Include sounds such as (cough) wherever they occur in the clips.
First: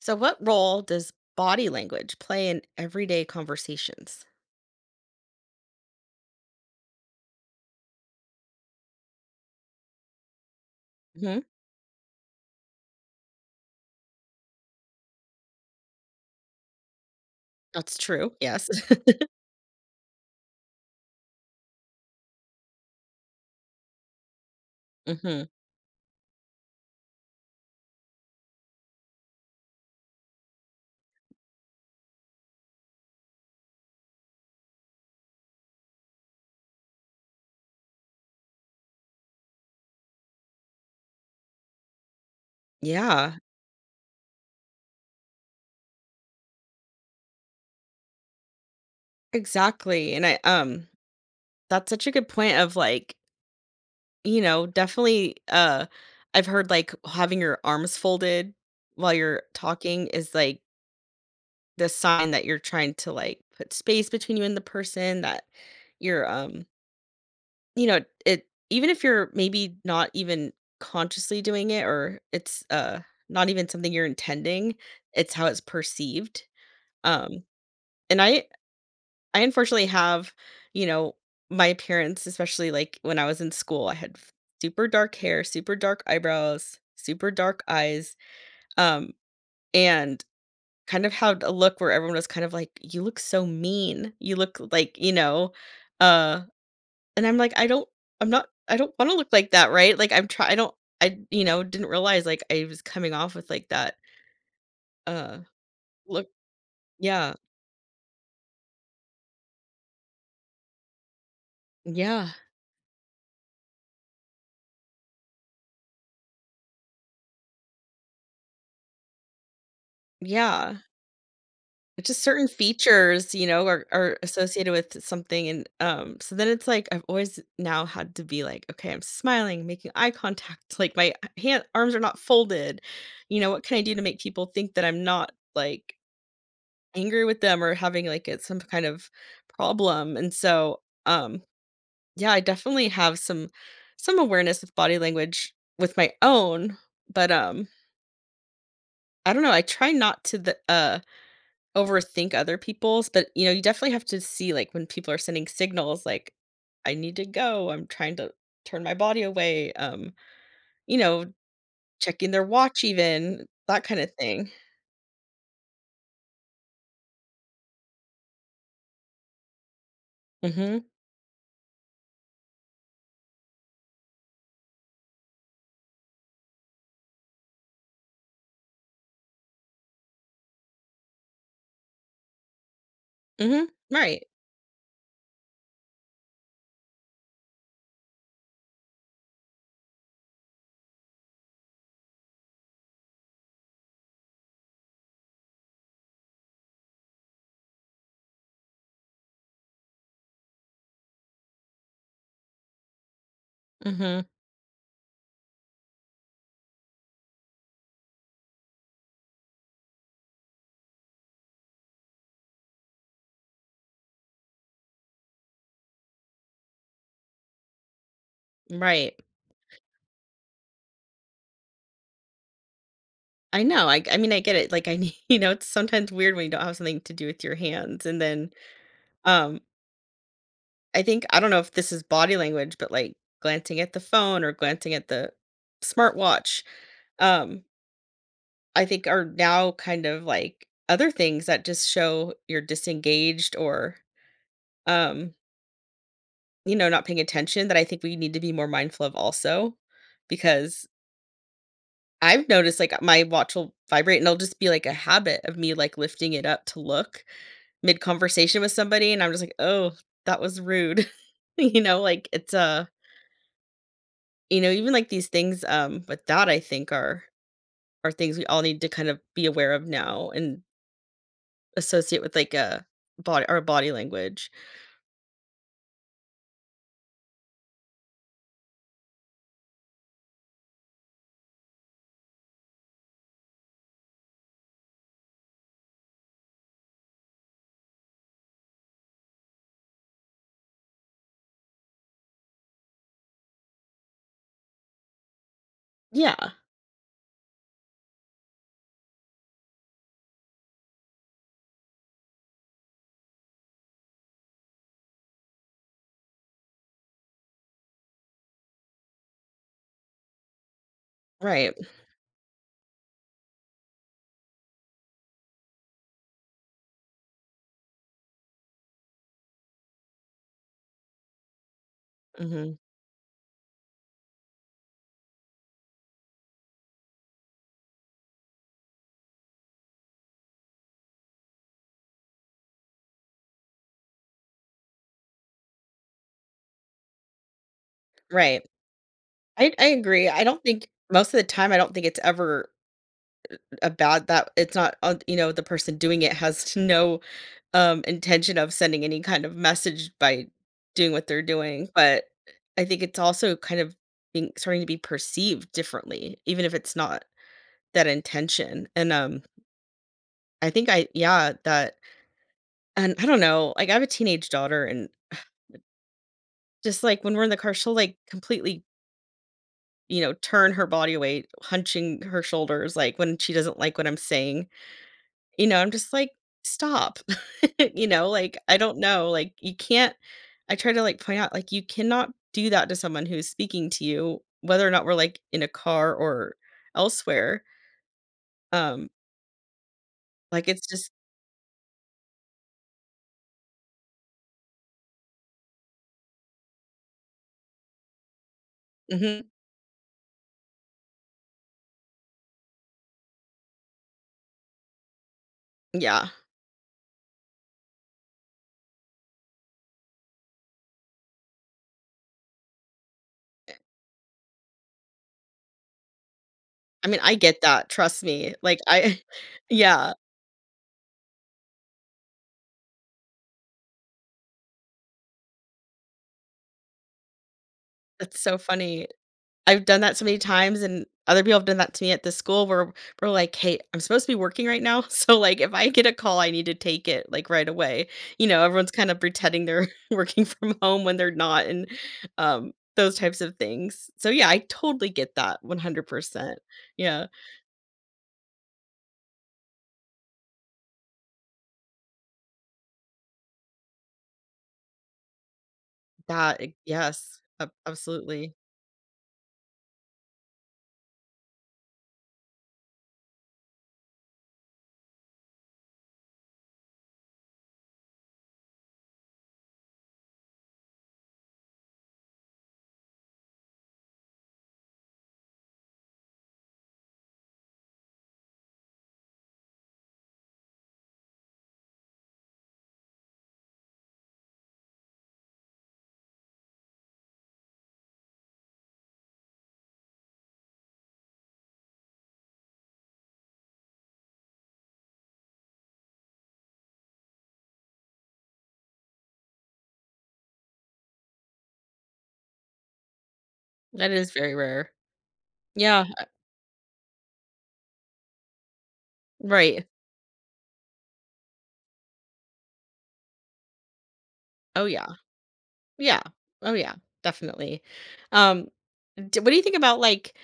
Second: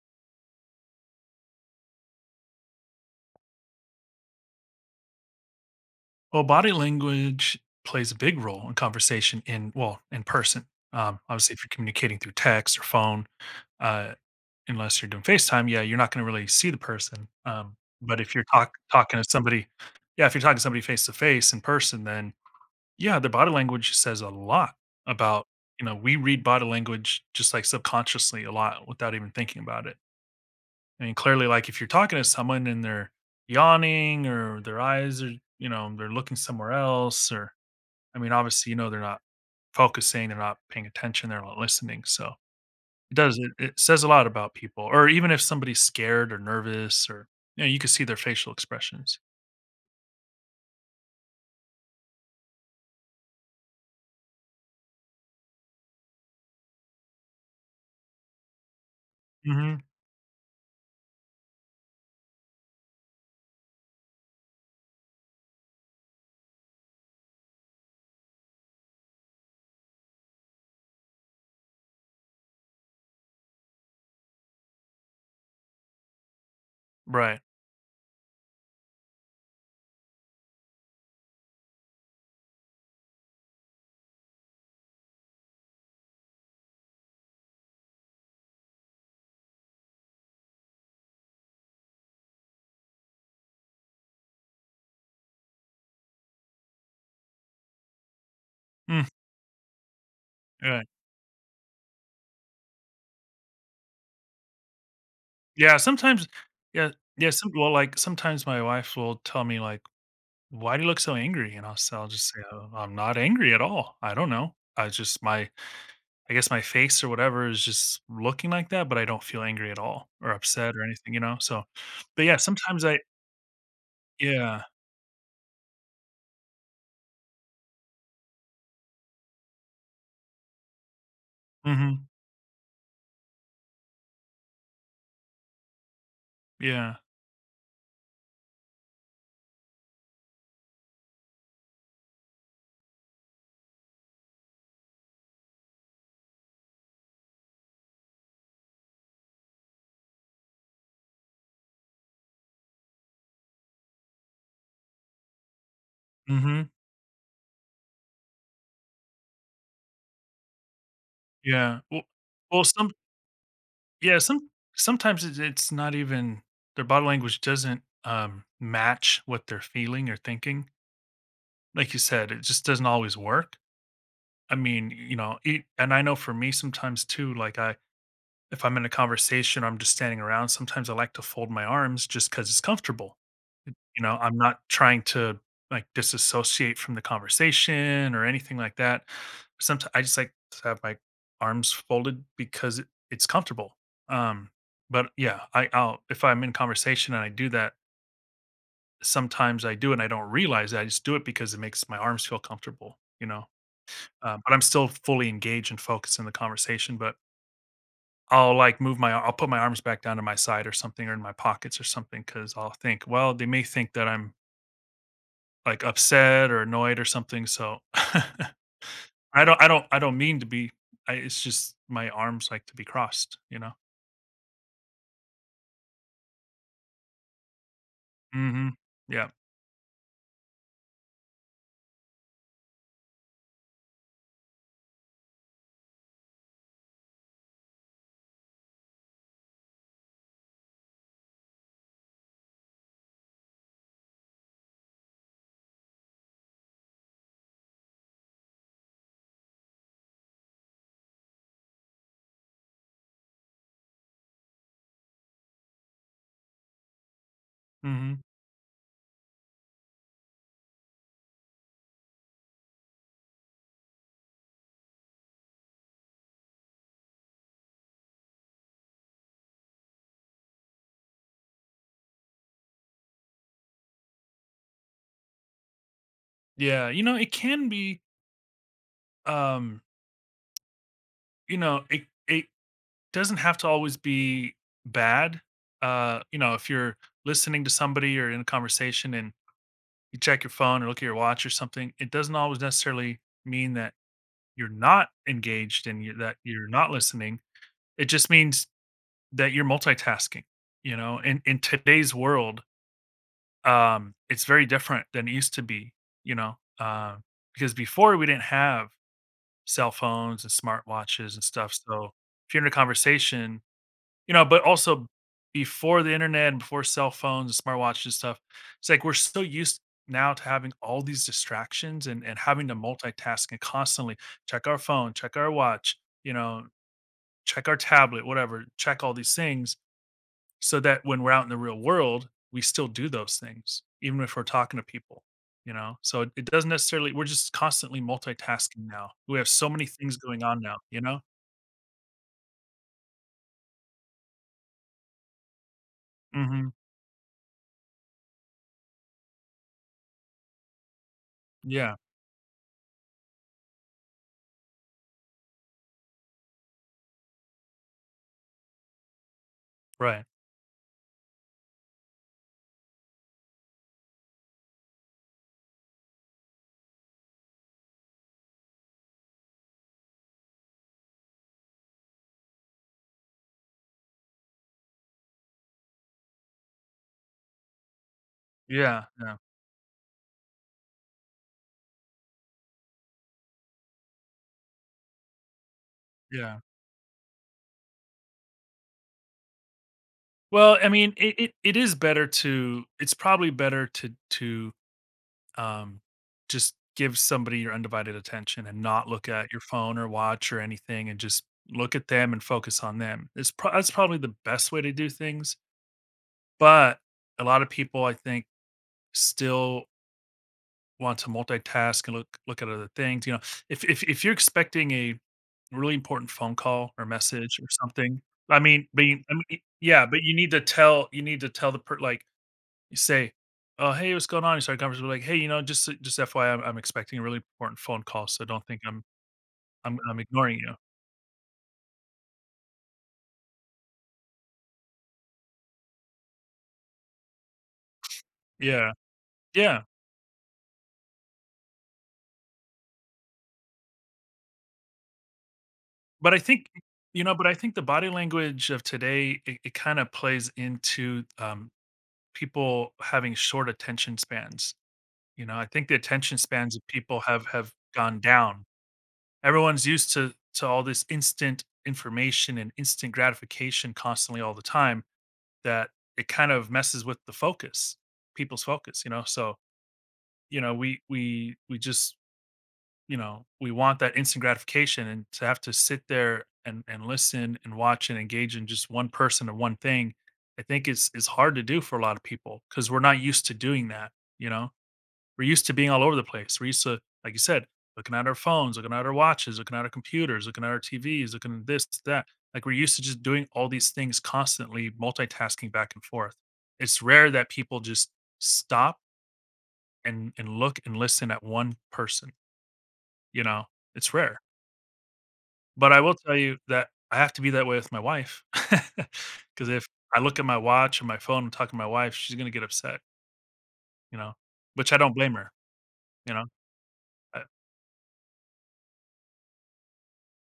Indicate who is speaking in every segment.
Speaker 1: So, what role does body language play in everyday conversations?
Speaker 2: Well, body language plays a big role in conversation in in person.
Speaker 1: Hmm.
Speaker 2: Obviously, if you're communicating through text or phone, uh, unless you're doing FaceTime, yeah, you're not going to really see the person.
Speaker 1: That's
Speaker 2: But
Speaker 1: true.
Speaker 2: if you're
Speaker 1: Yes.
Speaker 2: talking to somebody, yeah, if you're talking to somebody face to face in person, then yeah, their body language says a lot
Speaker 1: (laughs) Hmm.
Speaker 2: about. We read body language just like subconsciously a lot without even thinking about it. I mean, clearly, like if you're talking to someone and they're yawning or their eyes are, they're looking somewhere else, or I mean, obviously, you know, they're not focusing, they're not paying attention, they're not listening, so it
Speaker 1: Yeah,
Speaker 2: does it it says a lot about people, or even if somebody's scared or nervous, or, you know, you can see their facial expressions.
Speaker 1: exactly. And that's such a good point of like, definitely, I've heard like having your arms folded while you're
Speaker 2: Mhm.
Speaker 1: talking is like the sign that you're trying to like put space between you and the person that you're, You know, it Even if you're maybe not even consciously doing it, or it's not even something you're intending, it's how it's perceived.
Speaker 2: Right.
Speaker 1: um, and I unfortunately have, you know, my appearance, especially, like, when I was in school, I had f super dark hair, super dark eyebrows, super dark eyes, um, and kind of had a look where everyone was kind of like, "You look so mean. You look like," uh and I'm like, "I don't. I don't
Speaker 2: Mm,
Speaker 1: wanna look like that, right?" Like, I don't.
Speaker 2: right.
Speaker 1: Didn't realize, like, I was coming off with, like, that, uh,
Speaker 2: Yeah, sometimes
Speaker 1: look.
Speaker 2: yeah, yeah,
Speaker 1: Yeah.
Speaker 2: some well, like, sometimes my wife will tell me, like, "Why do you look so angry?" And I'll just
Speaker 1: Yeah.
Speaker 2: say, "Oh, I'm not angry at all. I don't know. I just my I guess my face or whatever is just looking like that, but I don't feel angry at all or upset
Speaker 1: Yeah.
Speaker 2: or anything," you know? So,
Speaker 1: It's
Speaker 2: but
Speaker 1: just
Speaker 2: yeah,
Speaker 1: certain
Speaker 2: sometimes I.
Speaker 1: features, you know, are
Speaker 2: Yeah.
Speaker 1: associated with something, and, so then it's like I've always now had to be like, "Okay, I'm smiling, making eye contact, (laughs) like, my hand arms are
Speaker 2: Mhm.
Speaker 1: not folded." You know, "What can I do to make people think that I'm not, like,
Speaker 2: Yeah.
Speaker 1: angry with them or having, like, a some kind of problem?" And so, yeah, I definitely have some awareness of body language with my own, but, I don't know, I try not to the overthink other people's, but, you know, you definitely have to see, like, when people are sending signals, like,
Speaker 2: Mhm.
Speaker 1: "I need to go, I'm trying to turn my body away," you know,
Speaker 2: Yeah. Well
Speaker 1: checking their
Speaker 2: well,
Speaker 1: watch
Speaker 2: some
Speaker 1: even, that kinda
Speaker 2: yeah, some
Speaker 1: thing.
Speaker 2: sometimes it's not even their body language doesn't, match what they're feeling or thinking.
Speaker 1: Mhm.
Speaker 2: Like you said, it just doesn't always work. I mean, you know, it and I know for me sometimes too, like, I if I'm in a conversation, or I'm just standing around, sometimes I like to fold my arms just because it's comfortable.
Speaker 1: Mhm.
Speaker 2: You know,
Speaker 1: Right.
Speaker 2: I'm not trying to, like, disassociate from the conversation or anything like that. Sometimes I just like to have my arms folded because it's comfortable. Um, but yeah, I'll if I'm in conversation and I do that, sometimes I do and I don't realize it, I just do it because it makes my arms feel comfortable, you know?
Speaker 1: Mhm.
Speaker 2: But I'm still fully engaged and focused in the conversation, but I'll, like, move my, I'll put my arms back down to my side or something or in my pockets or something, because 'cause I'll think, "Well, they may think that I'm like, upset or annoyed or something, so (laughs)
Speaker 1: Right.
Speaker 2: I don't mean to be I it's just my arms like to be crossed, you
Speaker 1: I
Speaker 2: know?"
Speaker 1: know, I mean, I get it, like, I need (laughs) it's sometimes weird when you don't have something to do with your hands, and then,
Speaker 2: Mhm. Yeah.
Speaker 1: um I think. I don't know if this is body language, but, like, glancing at the phone or glancing at the smartwatch, um, I think, are now kind of, like, other things that just show you're disengaged or, um, not paying attention, that I think we need to be more mindful of also, because I've noticed, like, my watch will vibrate, and it'll just be, like, a habit of me, like, lifting it up to look
Speaker 2: Mhm.
Speaker 1: mid-conversation with somebody, and I'm just like, "Oh, that was rude." (laughs) You know, like, it's a. You know, even like these things with that I think are things we all need to kind of be aware of now and associate with like a body our body language.
Speaker 2: Yeah, you know, it can be, um, you know, it doesn't have to always be bad, you know, if you're listening to somebody or in a conversation and you check your phone or look at your watch or something, it doesn't always necessarily mean that you're not engaged and you that
Speaker 1: Yeah,
Speaker 2: you're not listening. It just means that you're multitasking, you know? In today's world, it's very different than it used to be, you know? Because before we didn't have cell phones and smartwatches and
Speaker 1: right.
Speaker 2: stuff, so if you're in a conversation, you know, but also before the internet and before cell phones and smartwatches and stuff, it's like we're so used now to having all these distractions and having to
Speaker 1: Hmm.
Speaker 2: multitask and constantly check our phone, check our watch, you know, check our tablet, whatever, check all these things so that when we're out in the real world, we still do those things, even if we're talking to people, you know? So it doesn't necessarily, we're just constantly
Speaker 1: Right.
Speaker 2: multitasking now. We have so
Speaker 1: I
Speaker 2: many
Speaker 1: I
Speaker 2: things
Speaker 1: agree.
Speaker 2: going
Speaker 1: I
Speaker 2: on
Speaker 1: don't
Speaker 2: now,
Speaker 1: think
Speaker 2: you know?
Speaker 1: most of the time, I don't think it's ever a bad, that it's not, the person doing it
Speaker 2: Hmm.
Speaker 1: has (laughs) no intention of sending any kind of message by doing what they're doing,
Speaker 2: Yeah.
Speaker 1: but I think it's also kind of being, starting to be perceived differently even if it's not that intention. And
Speaker 2: Right.
Speaker 1: I think I, yeah, that. And I don't know, like, I have a teenage daughter, and (sighs) just, like, when we're in the car, she'll, like, completely, you know, turn her body weight, hunching her shoulders, like, when she doesn't like what I'm saying, you know, I'm just like, "Stop." (laughs) You know, like, I don't
Speaker 2: Yeah.
Speaker 1: know,
Speaker 2: Yeah.
Speaker 1: like, you can't. I try to, like, point out, like, you cannot do that to someone who's speaking to you, whether or not we're, like, in a car or
Speaker 2: Yeah.
Speaker 1: elsewhere, um, like,
Speaker 2: Well,
Speaker 1: it's
Speaker 2: I
Speaker 1: just.
Speaker 2: mean, it is better to, it's probably better to, um, just give somebody your undivided attention and not look
Speaker 1: Mhm,
Speaker 2: at your phone or watch or anything and just look at them and focus on them. It's that's probably the best way to do things.
Speaker 1: yeah.
Speaker 2: But a lot of people, I think, still want to multitask and look at other things. You know, if you're expecting a really important phone call or
Speaker 1: I mean, I
Speaker 2: message
Speaker 1: get
Speaker 2: or
Speaker 1: that,
Speaker 2: something,
Speaker 1: trust me,
Speaker 2: I
Speaker 1: like,
Speaker 2: mean, but you,
Speaker 1: I
Speaker 2: I mean,
Speaker 1: (laughs)
Speaker 2: yeah,
Speaker 1: yeah.
Speaker 2: but you need to tell the per like you say, "Oh, hey, what's going on?" You start a conversation like, "Hey, you know, just FYI, I'm expecting a really important phone call,
Speaker 1: That's
Speaker 2: so
Speaker 1: so
Speaker 2: don't think
Speaker 1: funny. I've done that
Speaker 2: I'm
Speaker 1: so many
Speaker 2: ignoring you."
Speaker 1: times, and other people have done that to me at the school where we're like, "Hey, I'm supposed to be working right now, (laughs) so, like, if I get a call, I need to take it, like, right away." You know, everyone's
Speaker 2: Yeah,
Speaker 1: kind of pretending
Speaker 2: yeah,
Speaker 1: they're (laughs) working from home when they're not, and, those types of things. So, yeah, I totally get that
Speaker 2: but I
Speaker 1: 100%.
Speaker 2: think you
Speaker 1: Yeah.
Speaker 2: know, but I think the body language of today it, it kind of plays into people having short attention spans. You know, I think the attention
Speaker 1: That e
Speaker 2: spans of people
Speaker 1: yes,
Speaker 2: have
Speaker 1: ab
Speaker 2: gone
Speaker 1: absolutely.
Speaker 2: down. Everyone's used to all this instant information and instant gratification constantly all the time that it kind of messes with the focus, people's focus, you know. So, you know, we just you know, we want that instant gratification and to have to sit there and listen and watch and engage in just one person or one thing, I think is hard to do for a lot of people because we're not used to doing that. You know, we're used to being all over the place. We're used to, like you said, looking at our phones, looking at our watches, looking at our computers, looking at our TVs, looking at this, that. Like we're used to just doing all these things constantly, multitasking back and forth. It's rare that people just stop and look and listen at one person. You know,
Speaker 1: That
Speaker 2: it's
Speaker 1: is
Speaker 2: rare.
Speaker 1: very rare.
Speaker 2: But I
Speaker 1: Yeah,
Speaker 2: will tell you that I have to be that way with my wife, (laughs) because if
Speaker 1: right.
Speaker 2: I look at my watch and my phone and talk to my wife, she's gonna get upset, you know,
Speaker 1: Oh,
Speaker 2: which I
Speaker 1: yeah.
Speaker 2: don't blame her,
Speaker 1: Yeah.
Speaker 2: you know?
Speaker 1: Oh, yeah,
Speaker 2: I
Speaker 1: definitely. Um, d what do you think about, like,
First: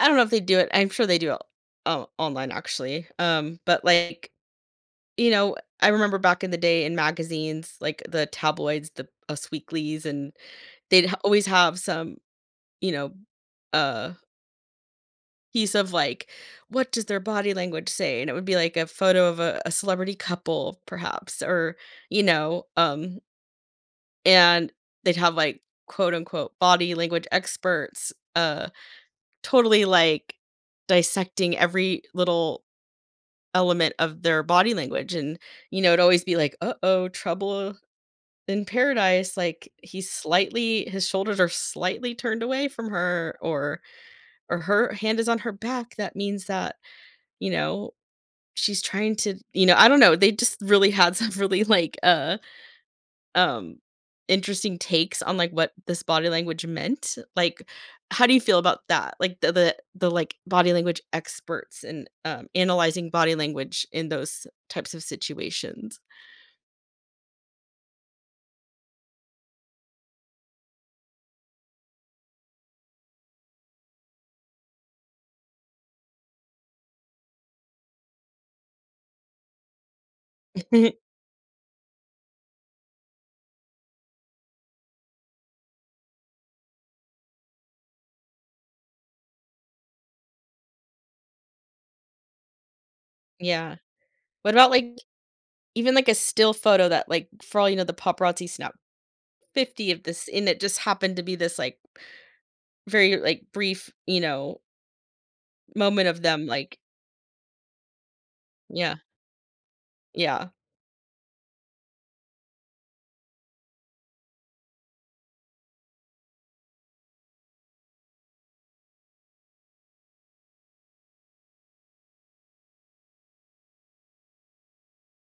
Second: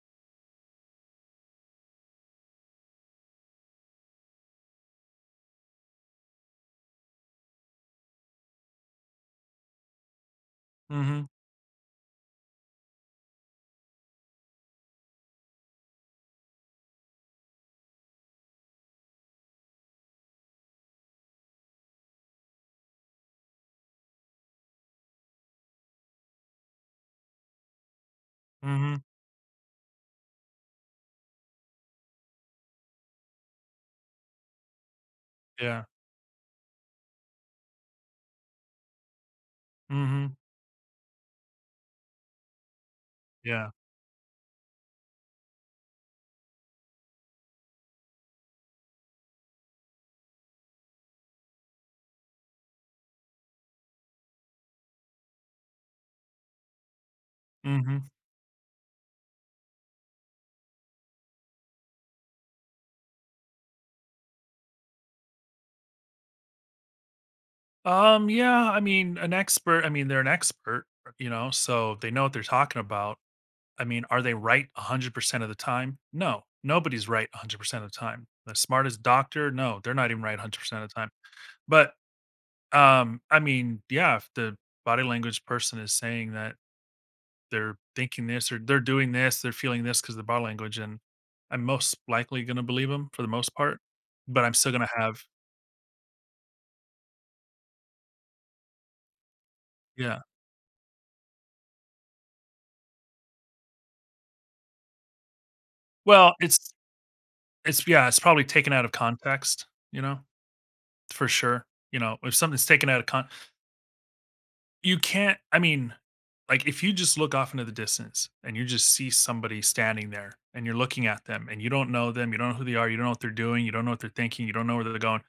Speaker 1: I don't know if they do it. I'm sure they do it, online actually. But like, you know, I remember back in the day in magazines, like the tabloids, the Us Weeklies, and they'd h
Speaker 2: Mhm,
Speaker 1: always have some, you know, uh, piece of like, what does their body language say? And it would be like a photo of a celebrity couple, perhaps, or, you know, and they'd have like quote unquote body language experts,
Speaker 2: mhm,
Speaker 1: totally like dissecting every little element of their body language, and, you
Speaker 2: yeah,
Speaker 1: know, it'd always be like, "Uh-oh, trouble in paradise," like, he's
Speaker 2: mhm,
Speaker 1: slightly, his shoulders are slightly turned away from her,
Speaker 2: yeah,
Speaker 1: or her hand is on her back, that means that, you know, she's trying to, you know, I don't know, they just really had some (laughs) really, like, um, interesting takes on, like, what this body language meant. Like,
Speaker 2: mhm.
Speaker 1: how do you feel about that? Like, the like, body language experts and, analyzing body language in those types of situations?
Speaker 2: Yeah, I mean, an expert I mean, they're an expert, you know, so they know what they're talking about. I mean, are they right 100% of the time? No, nobody's right 100% of the time. The smartest doctor, no, they're not even right 100% of the time,
Speaker 1: (laughs)
Speaker 2: but I mean, yeah, if the body language person is saying that they're thinking this or they're doing this, they're feeling this because of the body language, and I'm most likely going to believe them for the most
Speaker 1: Yeah.
Speaker 2: part, but
Speaker 1: What
Speaker 2: I'm
Speaker 1: about,
Speaker 2: still going to
Speaker 1: like,
Speaker 2: have
Speaker 1: even, like, a still photo that, like, for all you know, the paparazzi snap 50 of
Speaker 2: yeah.
Speaker 1: this and it just happened to be this like very like brief, you know, moment of
Speaker 2: Well,
Speaker 1: them
Speaker 2: it's
Speaker 1: like.
Speaker 2: it's yeah, it's probably taken out of
Speaker 1: Yeah.
Speaker 2: context, you know,
Speaker 1: Yeah.
Speaker 2: for sure. You know, if something's taken out of con, you can't. I mean, like if you just look off into the distance and you just see somebody standing there and you're looking at them and you don't know them, you don't know who they are, you don't know what they're doing, you don't know what they're thinking, you don't know where they're going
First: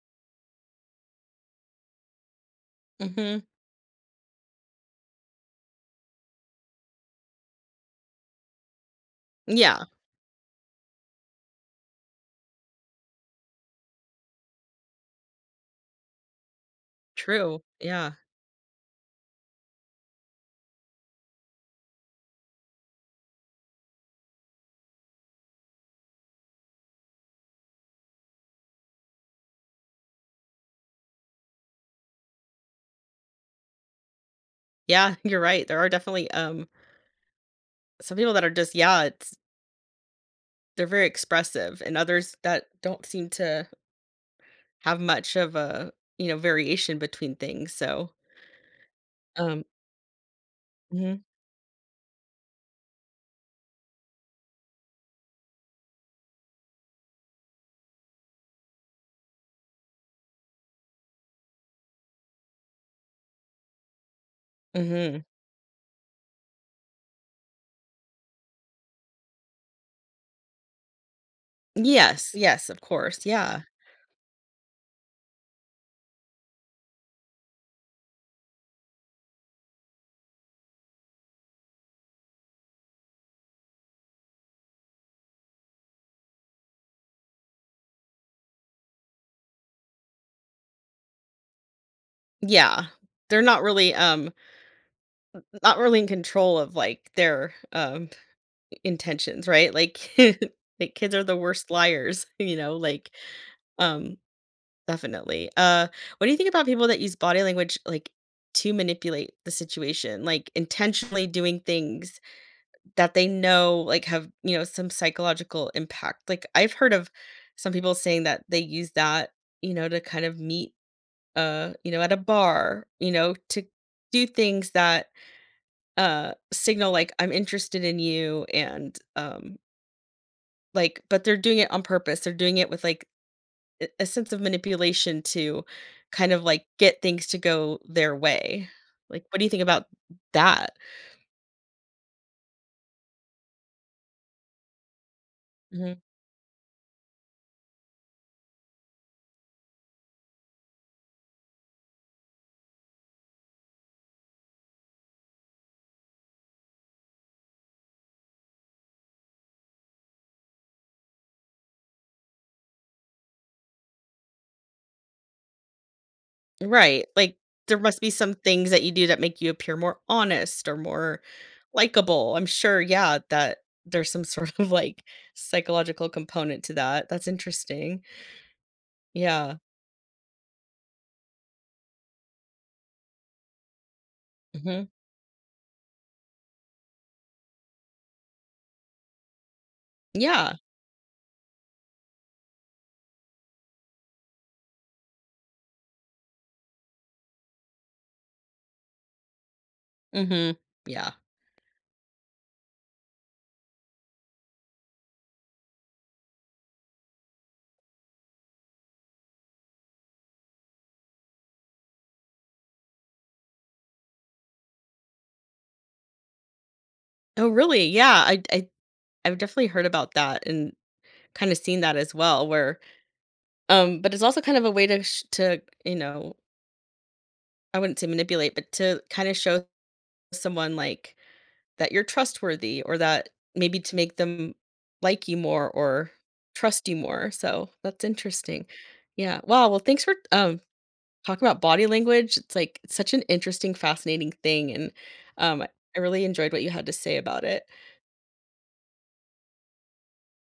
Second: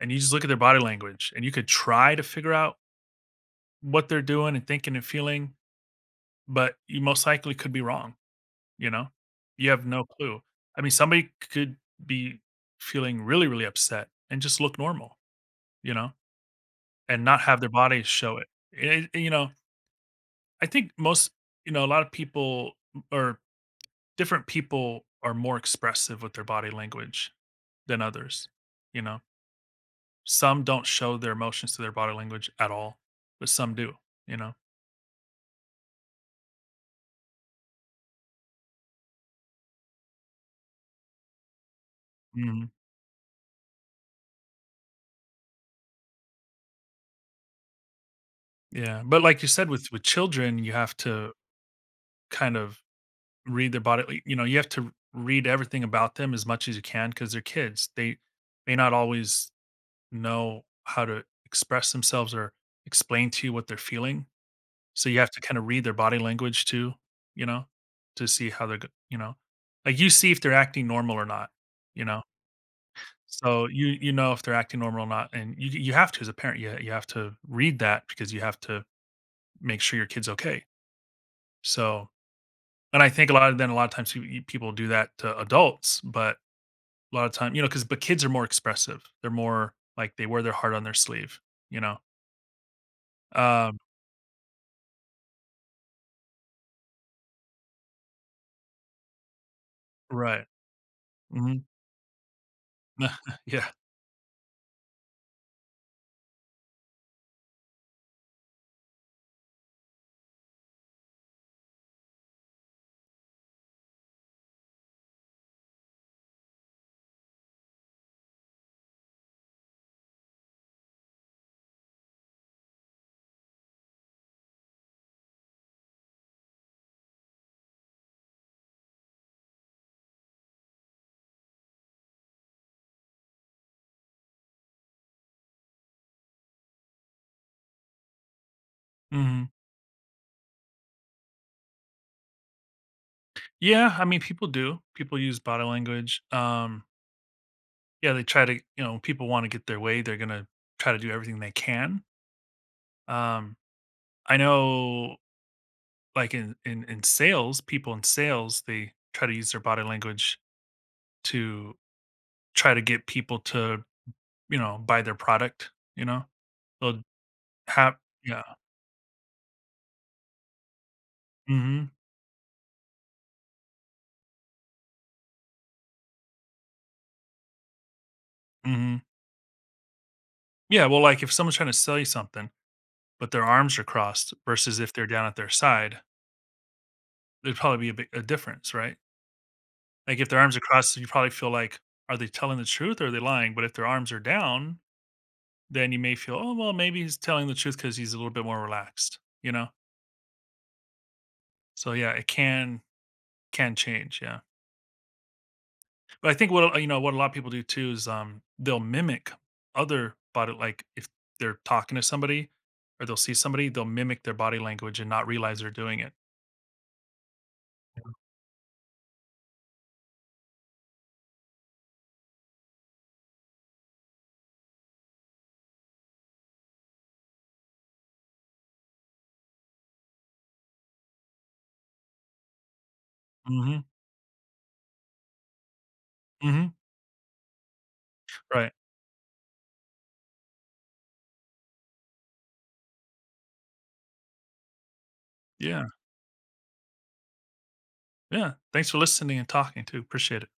Speaker 2: and you just look at their body language and you could try to figure out
Speaker 1: Hmm.
Speaker 2: what they're doing and thinking and feeling, but you most likely could be wrong. You know, you
Speaker 1: Yeah,
Speaker 2: have no clue. I mean, somebody could be feeling really, really upset and just look normal, you know, and not have
Speaker 1: true.
Speaker 2: their body
Speaker 1: Yeah.
Speaker 2: show it. You know, I think most, you know, a lot of people or different people are more expressive with their body language than others, you know. Some don't show their emotions to their body language at all, but some do, you know.
Speaker 1: Yeah. (laughs) You're right, there are definitely some people that are just, yeah, it's, they're very expressive and others that
Speaker 2: Mhm.
Speaker 1: don't seem to have much of a, you know, variation between things, so.
Speaker 2: Yeah, but like you
Speaker 1: um
Speaker 2: said, with children, you have
Speaker 1: hmm.
Speaker 2: to kind of read their body, like. You know, you have to read everything about them as much as you can because they're kids. They may not always know how to express themselves or explain to you what they're feeling. So you
Speaker 1: Hmm.
Speaker 2: have to kind of read their body language too. You know, to see how they're. You know, like you see if they're acting normal or not. You know,
Speaker 1: Yes, yes, of course. Yeah,
Speaker 2: so you know if they're acting normal or not, and you have to as a parent. You have to read that because you have to make sure your kid's okay. So, and I think a lot of then a lot of times people do that to adults, but a lot of time, you know, because but kids are more expressive. They're more like they wear their heart on their sleeve, you know.
Speaker 1: yeah, they're not
Speaker 2: Um,
Speaker 1: really, not really in control of like their, intentions, right? Like,
Speaker 2: right.
Speaker 1: (laughs) like, kids are the
Speaker 2: Hmm.
Speaker 1: worst liars, (laughs) you know, like,
Speaker 2: (laughs) Yeah.
Speaker 1: um definitely. What do you think about people that use body language like to manipulate the situation, like intentionally doing things that they know like have, you know, some psychological impact? Like, I've heard of some people saying that they use that, you know, to kind of meet, you know, at a bar, you know, to do things that signal, like, I'm interested in you. And like, but they're doing it on purpose. They're doing it with like a sense of manipulation to kind of like get things to go their way. Like, what do
Speaker 2: Hmm.
Speaker 1: you think about that?
Speaker 2: Yeah. I mean, people do. People use body
Speaker 1: Mhm.
Speaker 2: language. Yeah, they try to, you know, people want to get their way. They're gonna try to do everything they can. Um, I know, like in sales, people in sales they try to use their body language to try to get people to you know, buy their product, you know? They'll
Speaker 1: Right. Like, there
Speaker 2: have
Speaker 1: must be some
Speaker 2: yeah.
Speaker 1: things that you do that make you appear more honest or more
Speaker 2: Mhm,
Speaker 1: likable. I'm sure, yeah, that there's some (laughs) sort of like psychological component to that. That's interesting.
Speaker 2: mhm.
Speaker 1: Yeah.
Speaker 2: Yeah, well, like, if someone's trying to sell you something, but their arms are crossed versus
Speaker 1: Hmm.
Speaker 2: if they're down at their side, there'd probably be a big a difference, right? Like, if their
Speaker 1: Yeah.
Speaker 2: arms are crossed, you probably feel like, "Are they telling the truth or are they lying?" But if their arms are down, then you may feel, "Oh, well, maybe he's telling the truth because he's a little bit more relaxed," you know?
Speaker 1: Hmm. Yeah.
Speaker 2: So, yeah, it can change, yeah. But I think what a you know, what a lot of people do too is, they'll mimic other body like, if they're talking to somebody or they'll see somebody, they'll mimic their body language and not realize they're doing it.
Speaker 1: Oh, really? Yeah. I've definitely heard about that. And kind of seen that as well, where, but it's also kind of a way to sh- to, you know, I wouldn't say manipulate, but to kind of show someone like that you're trustworthy, or that maybe,
Speaker 2: Mhm,
Speaker 1: to make them like you more, or
Speaker 2: mhm,
Speaker 1: trust you more, so that's interesting.
Speaker 2: right.
Speaker 1: Yeah, wow. Well, thanks for talking about body language, it's like such an interesting, fascinating thing. And um
Speaker 2: Yeah,
Speaker 1: I really enjoyed what you had to say about it.
Speaker 2: yeah. Thanks for listening and talking too, appreciate it.